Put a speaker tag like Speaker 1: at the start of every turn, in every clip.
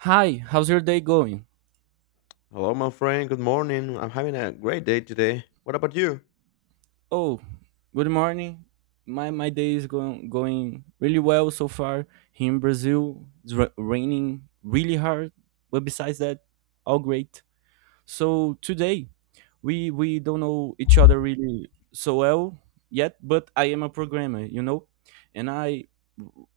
Speaker 1: Hi, how's your day going?
Speaker 2: Hello, my friend. Good morning. I'm having a great day today. What about you?
Speaker 1: Oh, good morning. My day is going really well so far. Here in Brazil, it's raining really hard, but besides that, all great. So today, we don't know each other really so well yet, but I am a programmer, you know, and I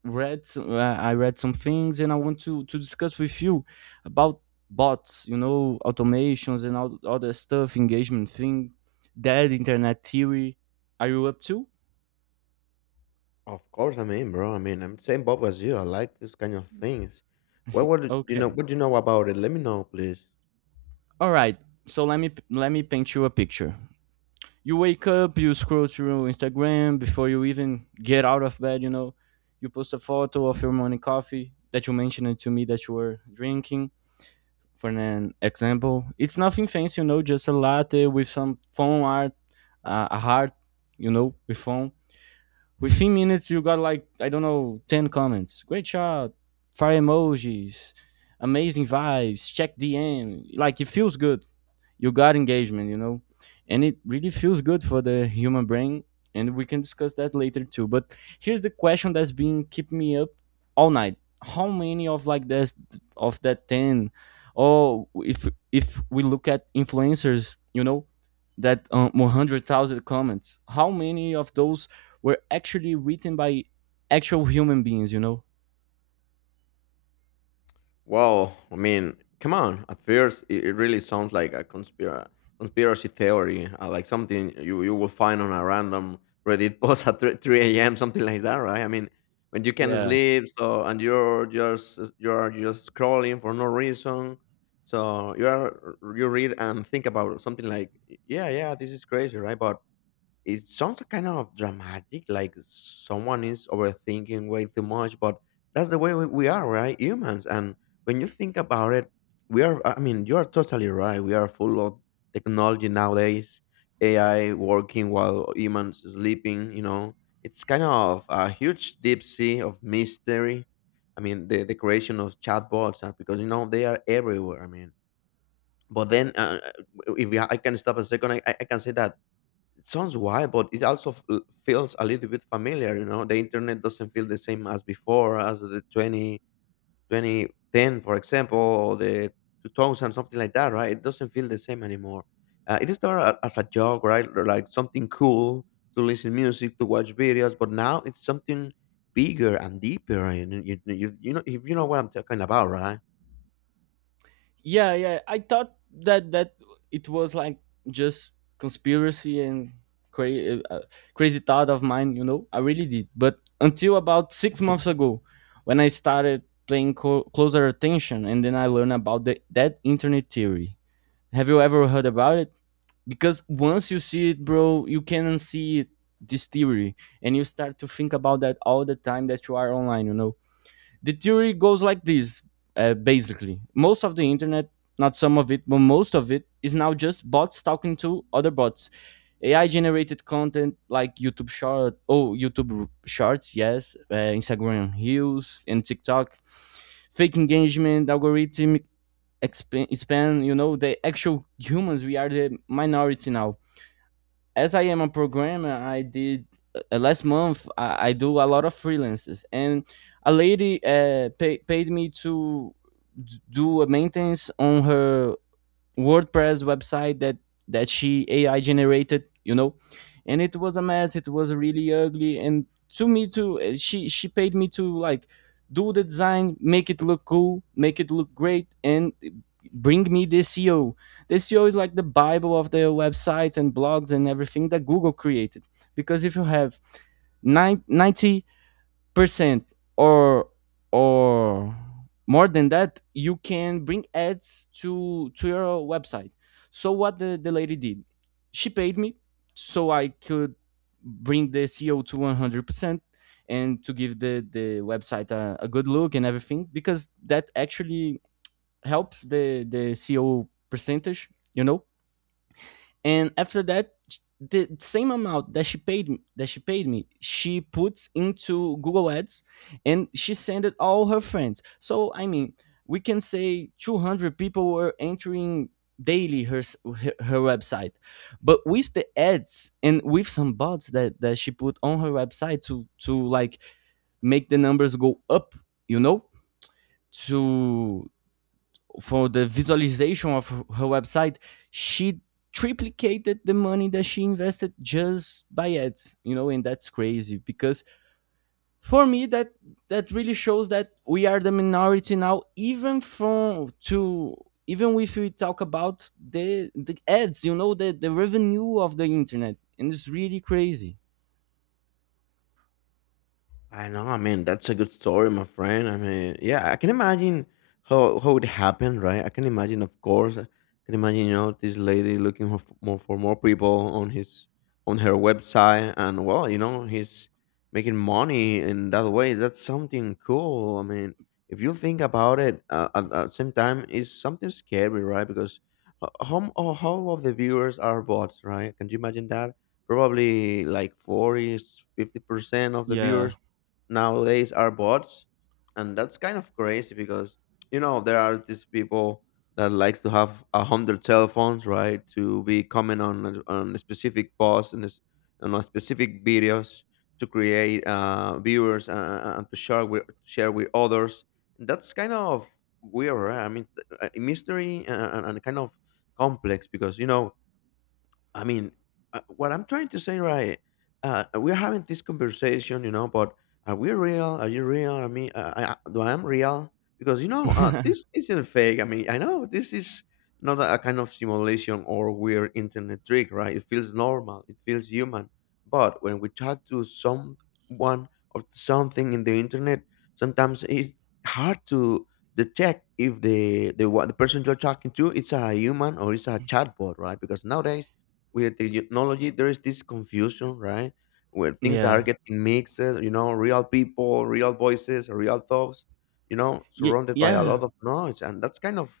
Speaker 1: read I read some things, and I want to discuss with you about bots, you know, automations and all other stuff, engagement thing, that internet theory. Are you up to?
Speaker 2: Of course, I'm in, bro. I mean, I'm same Bob as you. I like this kind of things. Do you know?
Speaker 1: Okay,
Speaker 2: What do you know about it? Let me know, please.
Speaker 1: all right. So let me paint you a picture. You wake up, you scroll through Instagram before you even get out of bed, you know. You post a photo of your morning coffee that you mentioned to me that you were drinking. For an example, it's nothing fancy, you know, just a latte with some phone art, a heart, you know, with phone. Within minutes, you got, like, I don't know, 10 comments. Great shot, fire emojis, amazing vibes, check DM. Like, it feels good, you got engagement, you know, and it really feels good for the human brain, and we can discuss that later too. But here's the question that's been keeping me up all night. How many of like this, of that 10, or if we look at influencers, you know, that 100,000 comments, how many of those were actually written by actual human beings, you know?
Speaker 2: Well, I mean, come on. At first, it really sounds like a conspiracy theory, like something you will find on a random Reddit post at 3, 3 a.m., something like that, right? I mean, when you can
Speaker 1: yeah
Speaker 2: sleep, so and you're just scrolling for no reason, so you read and think about something like, yeah, yeah, this is crazy, right? But it sounds kind of dramatic, like someone is overthinking way too much, but that's the way we are, right? Humans. And when you think about it, we are, I mean, you are totally right. We are full of technology nowadays, AI working while humans sleeping. It's kind of a huge deep sea of mystery. I mean, the creation of chatbots, because, they are everywhere. I mean, but then if we- I can stop a second, I can say that it sounds wild, but it also feels a little bit familiar. You know, the internet doesn't feel the same as before, as the twenty twenty ten, for example, or the 2000, something like that, right? It doesn't feel the same anymore. It started as a joke, right? Or like something cool to listen music, to watch videos, but now it's something bigger and deeper. And if you know what I'm talking about, right?
Speaker 1: yeah yeah I thought that it was like just conspiracy and cra- uh, crazy thought of mine, you know. I really did, but until about 6 months ago, when I started paying closer attention, and then I learned about that internet theory. Have you ever heard about it? Because once you see it, bro, you can see it, this theory, and you start to think about that all the time that you are online, you know. The theory goes like this. Basically, most of the internet, not some of it but most of it, is now just bots talking to other bots, AI generated content like YouTube short, oh, YouTube shorts, yes, Instagram reels and TikTok, fake engagement, algorithmic expand, you know, the actual humans, we are the minority now. As I am a programmer, I did, last month, I do a lot of freelances, and a lady paid me to do a maintenance on her WordPress website that she AI generated, you know, and it was a mess. It was really ugly, and to me too, she paid me to like do the design, make it look cool, make it look great, and bring me the SEO. The SEO is like the bible of the websites and blogs and everything that Google created. Because if you have nine ninety percent, or or more than that, you can bring ads to your website. So what the lady did, she paid me so I could bring the SEO to 100%, and to give the website a good look and everything, because that actually helps the SEO percentage, you know. And after that, the same amount that she paid me, she puts into Google ads, and she sent it all her friends. So I mean, we can say 200 people were entering daily her her website, but with the ads and with some bots that she put on her website to like make the numbers go up, you know, to for the visualization of her website, she triplicated the money that she invested just by ads, you know, and that's crazy because for me that really shows that we are the minority now, even from to, even if we talk about the ads, you know, the revenue of the internet, and it's really crazy.
Speaker 2: I know. I mean, that's a good story, my friend. I mean, yeah, I can imagine how it happened, right? I can imagine, of course. I can imagine, this lady looking for more people on her website, and well, he's making money in that way. That's something cool. I mean, if you think about it, at the same time, it's something scary, right? Because how of the viewers are bots, right? Can you imagine that? Probably like 40 50 percent of the
Speaker 1: Yeah.
Speaker 2: viewers nowadays are bots, and that's kind of crazy because there are these people that likes to have 100 cell phones, right, to be comment on on a specific posts, and on a specific videos to create viewers and to share with others. That's kind of weird, right? I mean a mystery, and kind of complex because I mean, what I'm trying to say, right? We're having this conversation, but are we real? Are you real? I mean, do I am real? Because this isn't fake. I mean, I know this is not a kind of simulation or weird internet trick, right? It feels normal. It feels human. But when we talk to someone or something in the internet, sometimes it's hard to detect if the person you're talking to it's a human or it's a chatbot, right? Because nowadays with the technology there is this confusion, right, where things that
Speaker 1: Yeah.
Speaker 2: are getting mixed, real people, real voices, real thoughts,
Speaker 1: Yeah.
Speaker 2: surrounded by a
Speaker 1: Yeah.
Speaker 2: lot of noise, and that's kind of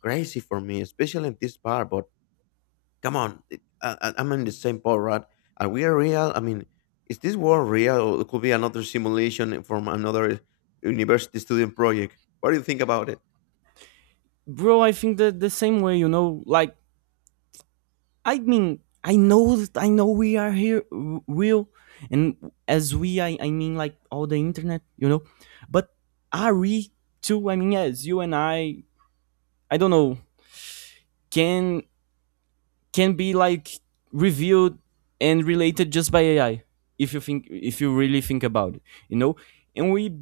Speaker 2: crazy for me, especially in this part. But come on, I'm in the same boat, right? Are we real? I mean, is this world real, or it could be another simulation from another university student project? What do you think about it?
Speaker 1: Bro, I think that the same way, you know, like, I mean, I know, that, I know we are here, real, and as we, I mean, like all the internet, you know. But are we too? I mean, as you and I don't know, can be like reviewed and related just by AI, if you think, if you really think about it, you know. And we,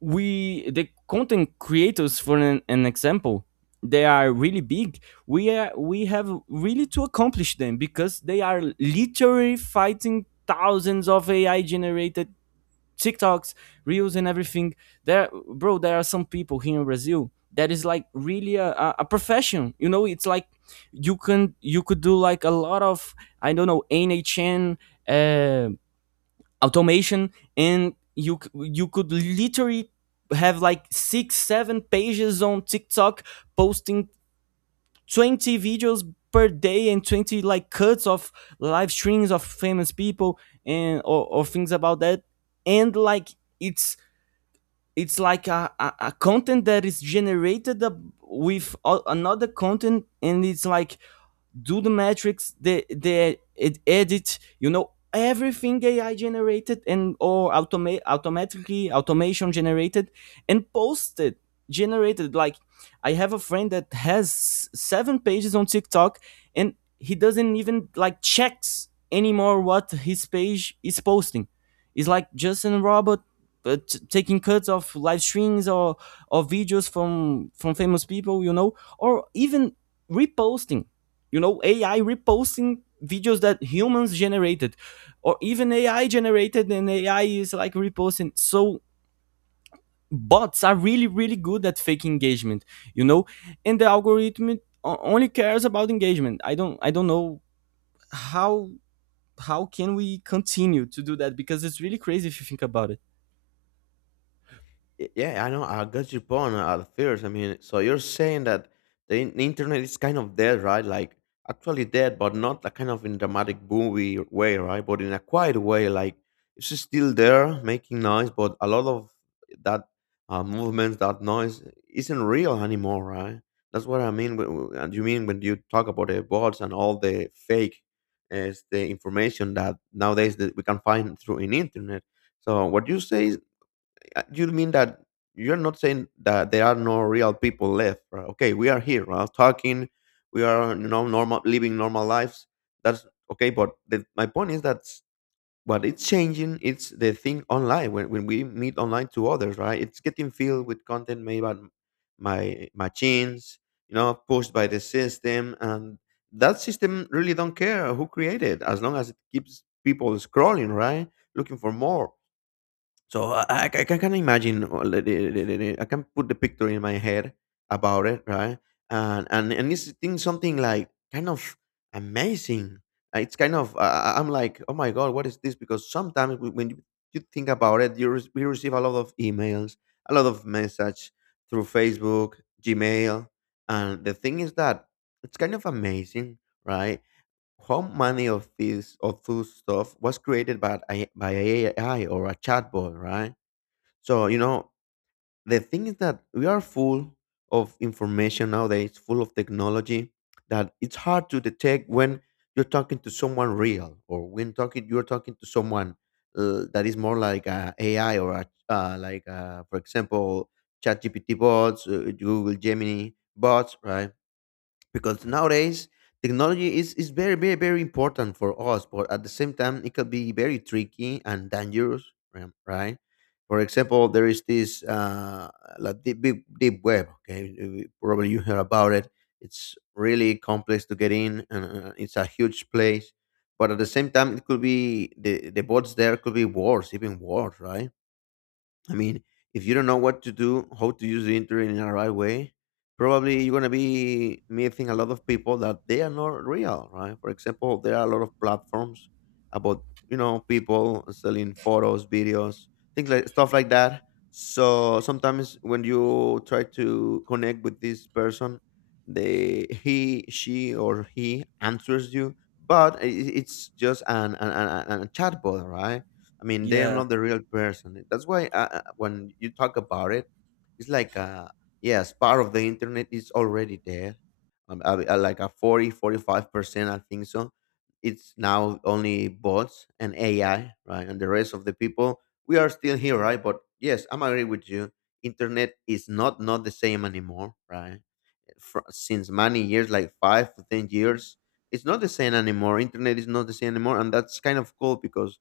Speaker 1: the content creators, for an example, they are really big, we are, we have really to accomplish them, because they are literally fighting thousands of AI generated TikToks, reels, and everything. There, bro, there are some people here in Brazil that is like really a profession. You know, it's like you can, you could do like a lot of, I don't know, NHN, uh, automation, and you you could literally have like six seven pages on TikTok, posting 20 videos per day and 20 like cuts of live streams of famous people, and or things about that, and like it's it's like a content that is generated up with another content, and it's like do the metrics, the edit, you know, everything AI generated and or automatically automation generated and posted, generated, like I have a friend that has seven pages on TikTok, and he doesn't even like checks anymore what his page is posting. It's like just a robot but taking cuts of live streams or videos from famous people, you know, or even reposting, you know, AI reposting videos that humans generated, or even AI generated, and AI is like reposting. So bots are really really good at fake engagement, you know, and the algorithm only cares about engagement. I don't know how can we continue to do that, because it's really crazy if you think about it.
Speaker 2: Yeah, I know. I got your point, at first. I mean, so you're saying that the internet is kind of dead, right? Like actually dead, but not a kind of in dramatic movie way, right? But in a quiet way, like it's just still there, making noise, but a lot of that movement, that noise, isn't real anymore, right? That's what I mean. And you mean when you talk about the bots and all the fake, the information that nowadays that we can find through in internet. So what you say is, you mean that you're not saying that there are no real people left, right? Okay, we are here, right? Talking. We are, normal living normal lives. That's okay. But my point is that what it's changing it's the thing online when we meet online to others, right? It's getting filled with content made by my machines, pushed by the system, and that system really don't care who created as long as it keeps people scrolling, right, looking for more. So I can imagine, I can put the picture in my head about it, right? And it's thing something like kind of amazing. It's kind of I'm like, oh my god, what is this? Because sometimes when you think about it, we receive a lot of emails, a lot of message through Facebook, Gmail, and the thing is that it's kind of amazing, right? How many of those stuff was created by by AI or a chatbot, right? So the thing is that we are full of information nowadays, full of technology, that it's hard to detect when you're talking to someone real or when talking you're talking to someone that is more like a AI or like for example ChatGPT bots, Google Gemini bots, right? Because nowadays technology is very, very, very important for us, but at the same time it could be very tricky and dangerous, right. For example, there is this like deep, deep, deep web. Okay. Probably you hear about it, it's really complex to get in, and it's a huge place, but at the same time it could be the bots there could be worse, even worse, right? I mean, if you don't know what to do, how to use the internet in a right way, probably you're gonna be meeting a lot of people that they are not real, right? For example, there are a lot of platforms about, people selling photos, videos, things like stuff like that. So sometimes when you try to connect with this person, they he, she, or he answers you, but it's just an a chatbot, right? I mean, they are
Speaker 1: yeah
Speaker 2: not the real person. That's why when you talk about it, it's like, yes, part of the internet is already there. Like a forty, 45% I think so. It's now only bots and AI, right? And the rest of the people, we are still here, right? But yes, I'm agree with you. Internet is not the same anymore, right? For, since many years, like 5 to 10 years, it's not the same anymore. Internet is not the same anymore, and that's kind of cool because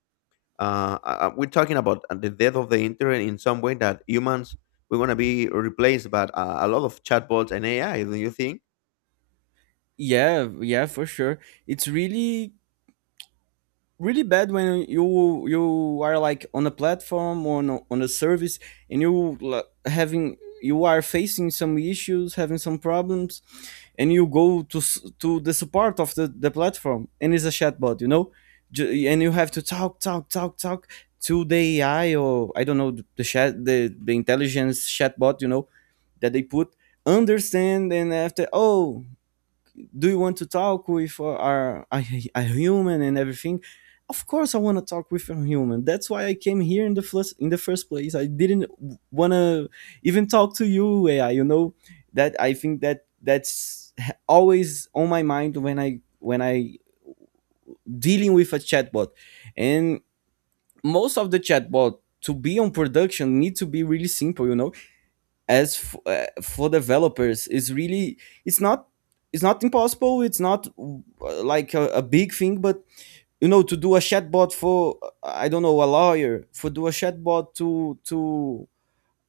Speaker 2: we're talking about the death of the internet in some way that humans we want to be replaced by a lot of chatbots and AI. Do you think?
Speaker 1: yeah yeah, for sure. It's really really bad when you are like on a platform or on on a service, and you like, having, you are facing some issues, having some problems, and you go to to the support of the platform, and it's a chatbot, you know. And you have to talk to the AI, or I don't know, the intelligence chatbot, you know, that they put, understand, and after, oh, do you want to talk with a human and everything, of course I want to talk with a human, that's why I came here in the first place, I didn't want to even talk to you AI, you know. That, I think that that's always on my mind when I dealing with a chatbot. And most of the chatbot to be on production need to be really simple, you know. As for developers, it's really, it's not, it's not impossible, it's not like a big thing. But you know, to do a chatbot for, I don't know, a lawyer, for do a chatbot to to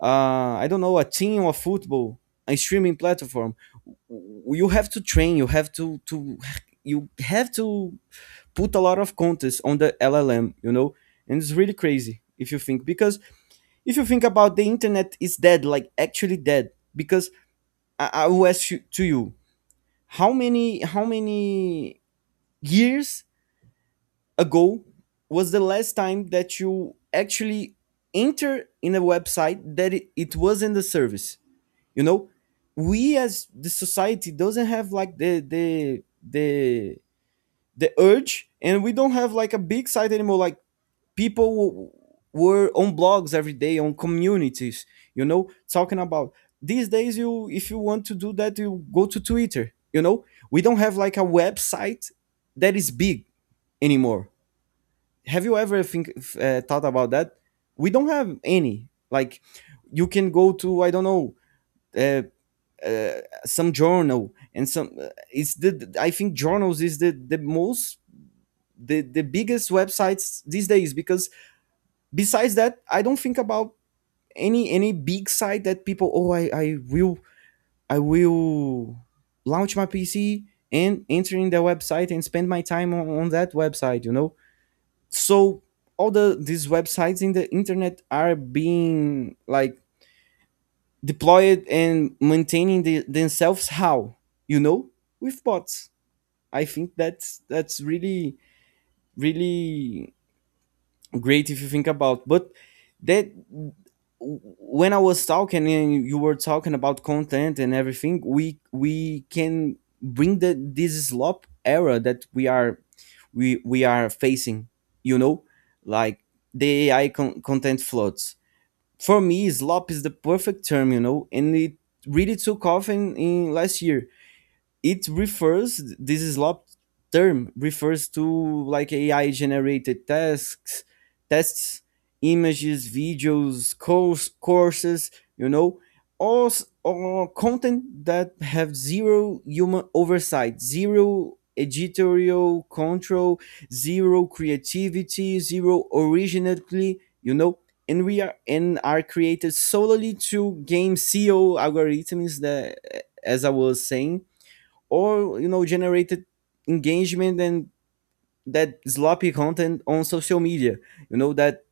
Speaker 1: uh, I don't know, a team of football, a streaming platform, you have to train, you have to you have to put a lot of contest on the LLM, you know. And it's really crazy if you think, because if you think about, the internet is dead, like actually dead. Because I will ask you, to you, how many years ago was the last time that you actually enter in a website that it was in the service, you know. We as the society doesn't have like the the urge, and we don't have like a big site anymore. Like, people were on blogs every day, on communities, you know, talking about. These days, you, if you want to do that, you go to Twitter, you know, we don't have like a website that is big anymore. Have you ever think, thought about that? We don't have any like, you can go to, I don't know, uh, some journal, and some, it's the, I think journals is the most the biggest websites these days, because besides that, I don't think about any big site that people, oh, I will launch my PC and enter in the website and spend my time on that website, you know. So all the these websites in the internet are being like deployed and maintaining themselves, how, you know, with bots. I think that's really really great if you think about. But that, when I was talking, and you were talking about content and everything, we can bring the this slop era that we are, we are facing. You know, like the AI content floods. For me, slop is the perfect term. You know, and it really took off in, last year. It refers this slop term refers to like AI generated tasks, tests, images, videos, courses, you know, all content that have zero human oversight, zero editorial control, zero creativity, zero originality, you know. And are created solely to game SEO algorithms that, as I was saying, or you know, generated engagement, and that sloppy content on social media, you know, that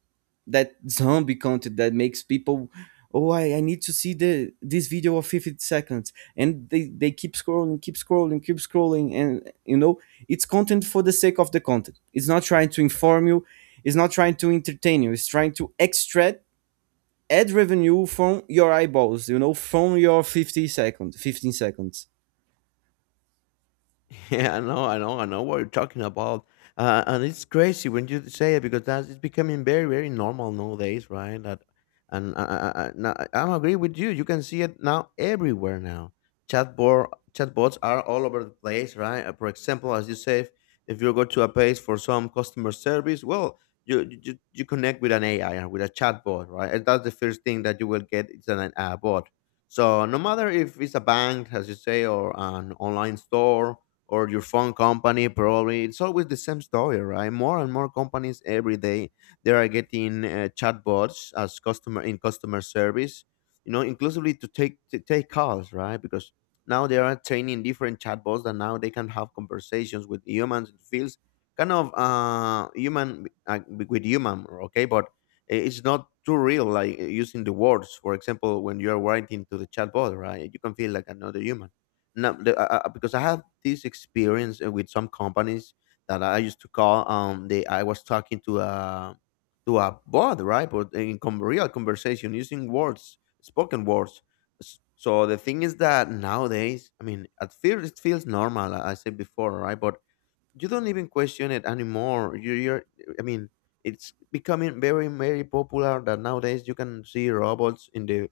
Speaker 1: that zombie content that makes people, oh I need to see the this video of 50 seconds, and they keep scrolling, keep scrolling, keep scrolling, and you know, it's content for the sake of the content. It's not trying to inform you, it's not trying to entertain you, it's trying to extract ad revenue from your eyeballs, you know, from your 50 seconds, 15 seconds.
Speaker 2: Yeah, I know, I know, I know what you're talking about. And it's crazy when you say it because that's it's becoming very, very normal nowadays, right? That, and no, I'm agree with you. You can see it now everywhere now. Chatbot, Chatbots are all over the place, right? For example, as you say, if you go to a page for some customer service, well, you connect with an AI and with a chatbot, right? And that's the first thing that you will get. It's an a bot. So no matter if it's a bank, as you say, or an online store or your phone company, probably it's always the same story, right, more and more companies every day they are getting, chatbots as customer service, inclusively to take calls, right, because now they are training different chatbots that now they can have conversations with humans, it feels kind of human with human, okay, but it's not too real, like, using the words, for example, when you are writing to the chatbot, right, you can feel like another human. No, because I have this experience with some companies that I used to call. They I was talking to a bot, right? But in real conversation, using words, spoken words. So the thing is that nowadays, I mean, at first it feels normal, I said before, right? But you don't even question it anymore. You, you're, I mean, It's becoming very, very popular that nowadays you can see robots in the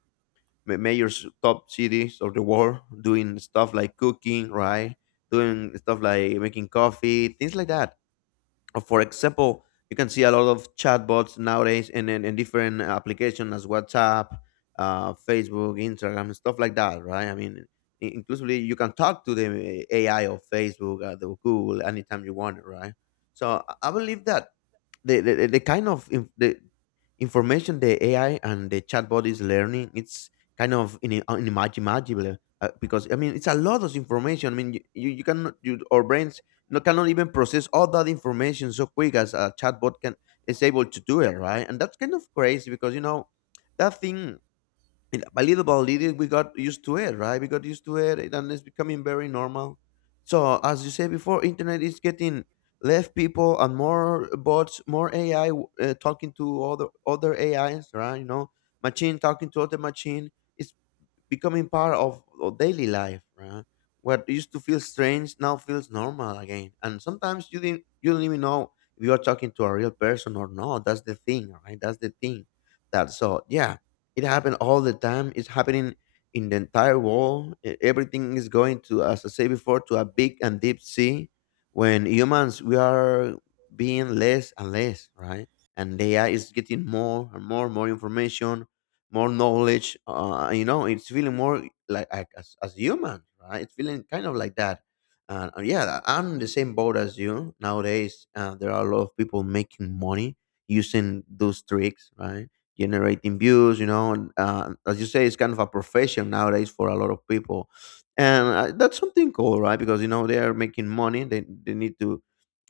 Speaker 2: top cities of the world doing stuff like cooking, right? Doing stuff like making coffee, things like that. Or for example, you can see a lot of chatbots nowadays and in different applications as WhatsApp, Facebook, Instagram, stuff like that, right? I mean, inclusively, you can talk to the AI of Facebook, the Google, anytime you want, right? So I believe that the kind of information the AI and the chatbot is learning, it's kind of unimaginable because I mean it's a lot of information. I mean you cannot our brains no, cannot even process all that information so quick as a chatbot can is able to do it, right? And that's kind of crazy because you know that thing, and little by little, we got used to it, right? We got used to it, and it's becoming very normal. So, as you said before, internet is getting left people and more bots, more AI talking to other AIs, right? You know, machine talking to other machine. It's becoming part of our daily life, right? What used to feel strange now feels normal again. And sometimes you didn't you don't even know if you are talking to a real person or not. That's the thing, right? That's the thing. That so yeah, it happened all the time. It's happening in the entire world. Everything is going to, as I say before, to a big and deep sea. When humans we are being less and less, right? And the AI is getting more and more and more information, more knowledge. You know, it's feeling more like as human, right? It's feeling kind of like that. And yeah, I'm in the same boat as you. Nowadays, there are a lot of people making money using those tricks, right? Generating views, you know, and as you say, it's kind of a profession nowadays for a lot of people, and that's something cool, right? Because you know they are making money, they need to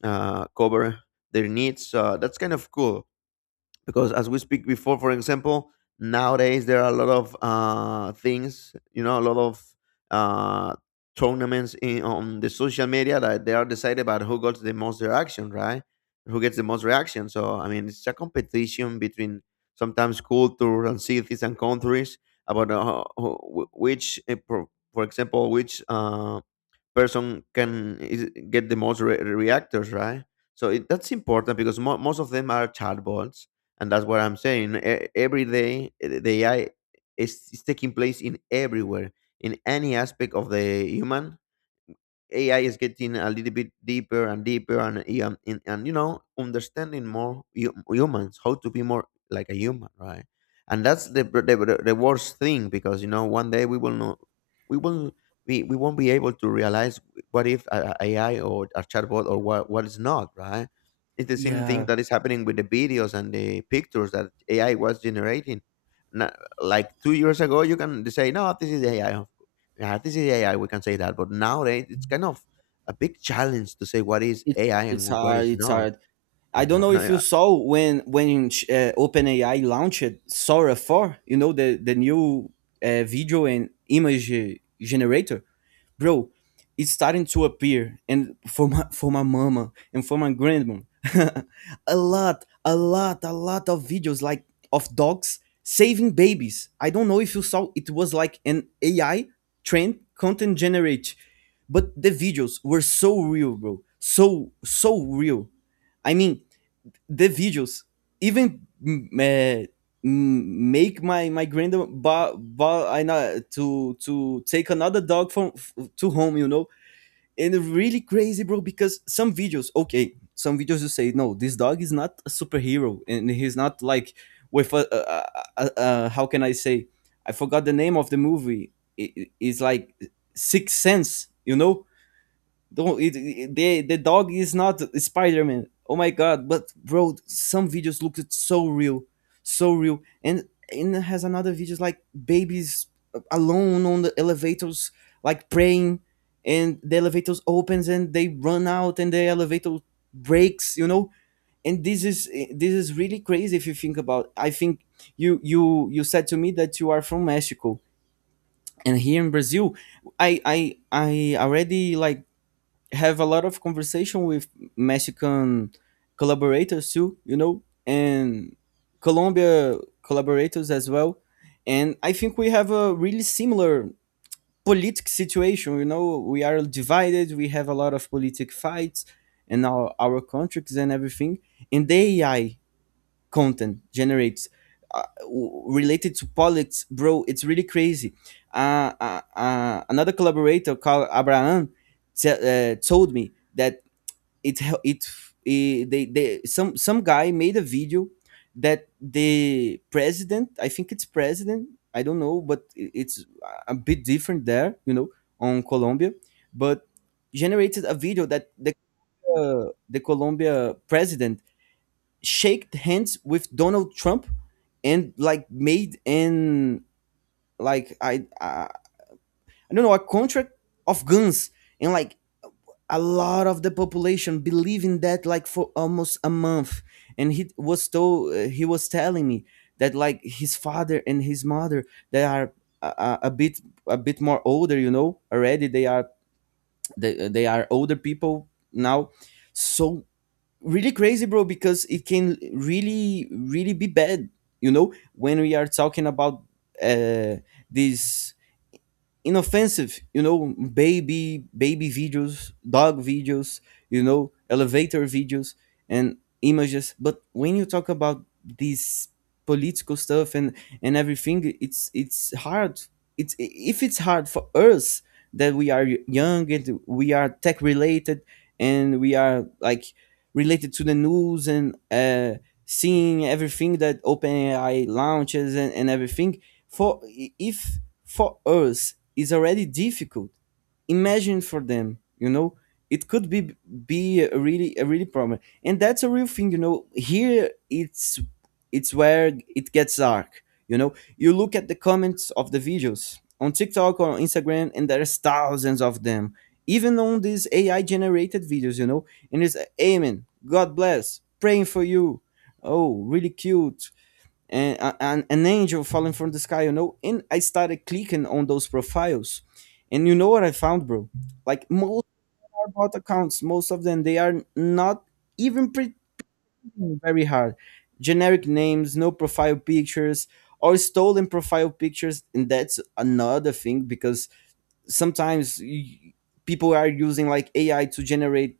Speaker 2: cover their needs. That's kind of cool because as we speak before, for example, nowadays there are a lot of things, you know, a lot of uh, tournaments on the social media that they are decided about who got the most reaction, right, who gets the most reaction. So I mean it's a competition between sometimes cultures and cities and countries about which for example which person get the most reactors, right? So it, that's important because most of them are chatbots, and that's what I'm saying. Every day, eh, the AI is taking place in everywhere, in any aspect of the human. AI is getting a little bit deeper and deeper, and you know, understanding more humans, how to be more like a human, right? And that's the, br- the worst thing because you know, one day we will not, we will we won't be able to realize what if a AI or a chatbot or what is not, right? It's the same thing
Speaker 1: Yeah,
Speaker 2: that is happening with the videos and the pictures that AI was generating. Na- like 2 years ago, you can say, no, this is AI. Yeah, this is AI. We can say that, but nowadays it's kind of a big challenge to say what is
Speaker 1: It's
Speaker 2: AI
Speaker 1: it's
Speaker 2: and what
Speaker 1: hard.
Speaker 2: is
Speaker 1: It's
Speaker 2: not.
Speaker 1: hard.
Speaker 2: I
Speaker 1: I don't know if you
Speaker 2: know.
Speaker 1: saw when OpenAI launched Sora 4, you know, the new video and image generator, bro. It's starting to appear and for my mama and for my grandma a lot, a lot of videos, like of dogs saving babies. I don't know if you saw, it was like an AI trend content generate, but the videos were so real, bro, so so real. I mean the videos even make my grandma buy, buy ano- to take another dog to home, you know. And really crazy, bro, because some videos, okay, some videos you say, no, this dog is not a superhero and he's not like with a, how can I say, I forgot the name of the movie, it's like Sixth Sense, you know, don't it, it- the dog is not Spider Man. Oh my god! But bro, some videos looked so real, so real. And it has another videos like babies alone on the elevators, like praying, and the elevators opens and they run out and the elevator breaks. You know, and this is really crazy if you think about. I think you said to me that you are from Mexico, and here in Brazil, I already like have a lot of conversation with Mexican collaborators too, you know, and Colombia collaborators as well. And I think we have a really similar politic situation. You know, we are divided. We have a lot of politic fights in our countries and everything. And the AI content generates related to politics, bro. It's really crazy. Another collaborator called Abraham told me that it hel- it eh, they some guy made a video that the president, I think it's president, I don't know, but it's a bit different there, you know, on Colombia, but generated a video that the Colombia president shaked hands with Donald Trump and like made an, like I don't know, a contract of guns, and like a lot of the population believe in that, like for almost a month. And he was told he was telling me that like his father and his mother, they are a bit, a bit more older, you know. Already they are, they are older people now. So really crazy, bro, because it can really really be bad, you know, when we are talking about uh this inoffensive, you know, baby videos, dog videos, you know, elevator videos and images. But when you talk about these political stuff and everything, it's hard. It's if it's hard for us that we are young and we are tech related and we are like related to the news and seeing everything that OpenAI launches and everything. For, if for us is already difficult, imagine for them, you know. It could be a really, a really problem, and that's a real thing, you know. Here it's where it gets dark. You know, you look at the comments of the videos on TikTok or on Instagram and there's thousands of them, even on these AI generated videos, you know. And it's amen, god bless, praying for you, oh really cute, and an angel falling from the sky, you know. And I started clicking on those profiles, and you know what I found, bro? Like most are bot accounts. Most of them, they are not even pretending very hard. Generic names, no profile pictures, or stolen profile pictures. And that's another thing, because sometimes people are using like AI to generate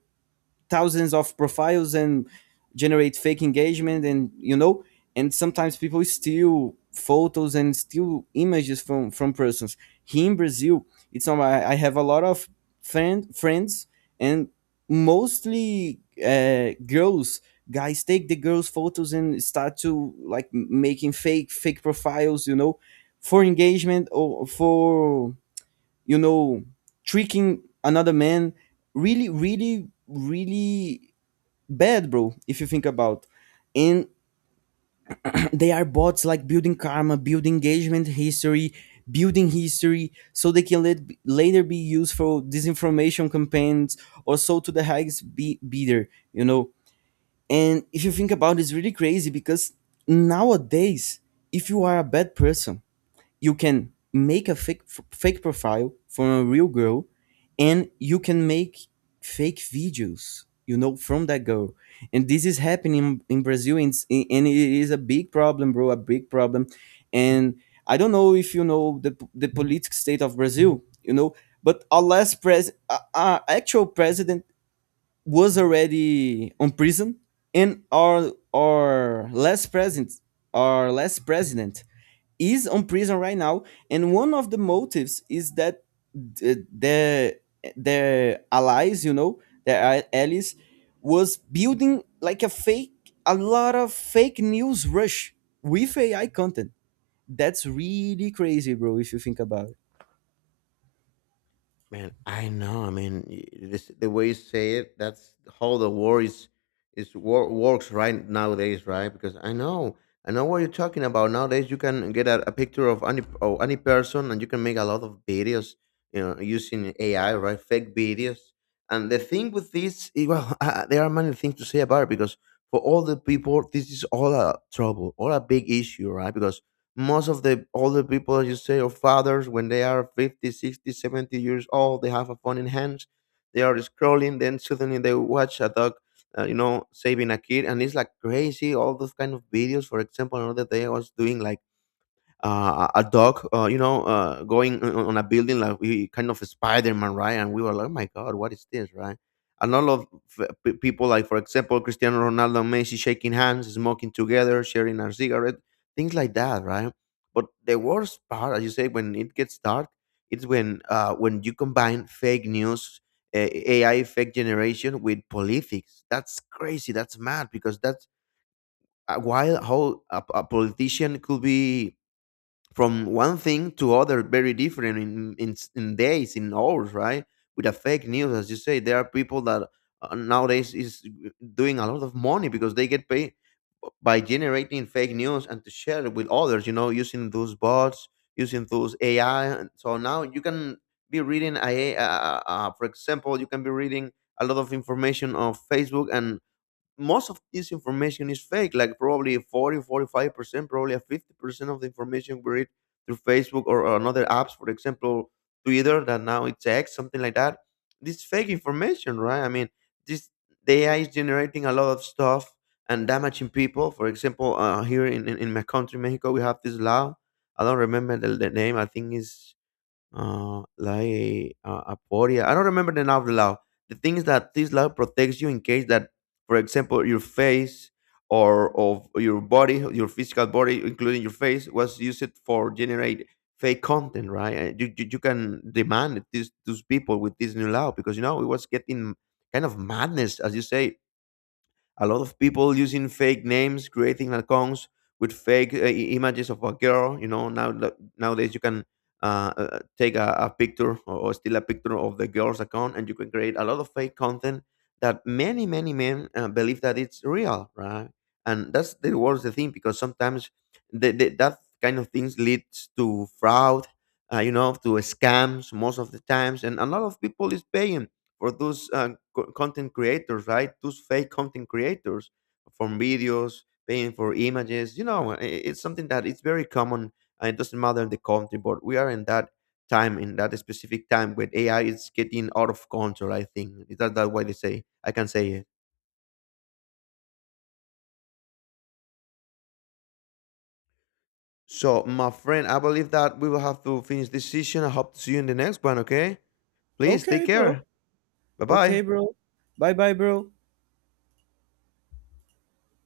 Speaker 1: thousands of profiles and generate fake engagement, and you know, and sometimes people steal photos and steal images from persons. Here in Brazil, it's not, I have a lot of friends, and mostly uh, girls, guys take the girls photos and start to like making fake profiles, you know, for engagement or for, you know, tricking another man. Really really really bad, bro, if you think about. And they are bots, like building karma, building engagement history, building history so they can let, later be used for disinformation campaigns, or so to the highest bidder, you know. And if you think about it, it's really crazy because nowadays if you are a bad person, you can make a fake profile from a real girl, and you can make fake videos, you know, from that girl. And this is happening in Brazil, and and it is a big problem, bro, a big problem. And I don't know if you know the political state of Brazil, you know, but our last pres our actual president was already on prison. And our last president, our last president is on prison right now. And one of the motives is that their allies, you know, their allies was building like a fake, a lot of fake news rush with AI content. That's really crazy, bro, if you think about it.
Speaker 2: Man, I know. I mean, the way you say it, that's how the war is works right nowadays, right? Because I know what you're talking about. Nowadays, you can get a picture of any person, and you can make a lot of videos, you know, using AI, right? Fake videos. And the thing with this, eh, well, there are many things to say about it because for all the people, this is all a trouble, all a big issue, right? Because most of the older people, as you say, or fathers, when they are 50, 60, 70 years old, they have a phone in hands, they are scrolling, then suddenly they watch a dog, you know, saving a kid, and it's like crazy, all those kind of videos. For example, another day I was doing like a dog, you know, going on a building like we kind of Spider Man, right? And we were like, oh my God, what is this, right? A lot of people, like for example, Cristiano Ronaldo and Messi shaking hands, smoking together, sharing a cigarette, things like that, right? But the worst part, as you say, when it gets dark, it's when you combine fake news, AI fake generation with politics. That's crazy. That's mad because that's while how a politician could be from one thing to other very different in days, in hours, right? With a fake news, as you say, there are people that nowadays is doing a lot of money because they get paid by generating fake news and to share it with others, you know, using those bots, using those AI. And so now you can be reading for example, you can be reading a lot of information on Facebook, and most of this information is fake, like probably 40 45% probably a 50% of the information we read through Facebook or another apps, for example Twitter that now it's X, something like that. This fake information, right? I mean, this, the AI is generating a lot of stuff and damaging people. For example, here in my country Mexico, we have this law. I don't remember the name. I think is uh, like a, a, I don't remember the name of the law. The thing is that this law protects you in case that, for example, your face or of your body, your physical body, including your face, was used for generate fake content, right? And you can demand it, these those people with this new law, because you know it was getting kind of madness, as you say, a lot of people using fake names, creating accounts with fake images of a girl. You know, now nowadays you can take a picture or steal a picture of the girl's account, and you can create a lot of fake content that many men believe that it's real, right? And that's the worst the thing because sometimes that kind of things leads to fraud. You know, to scams most of the times, and a lot of people is paying for those content creators, right? Those fake content creators from videos, paying for images. You know, it's something that it's very common. And it doesn't matter in the country, but we are in that time, in that specific time when AI is getting out of control. I think is that that why they say I can say it. So, my friend, I believe that we will have to finish this session. I hope to see you in the next one. Okay, please take
Speaker 1: Okay, bro.
Speaker 2: care. Bye
Speaker 1: Okay,
Speaker 2: bye.
Speaker 1: bro. Bye bye, bro.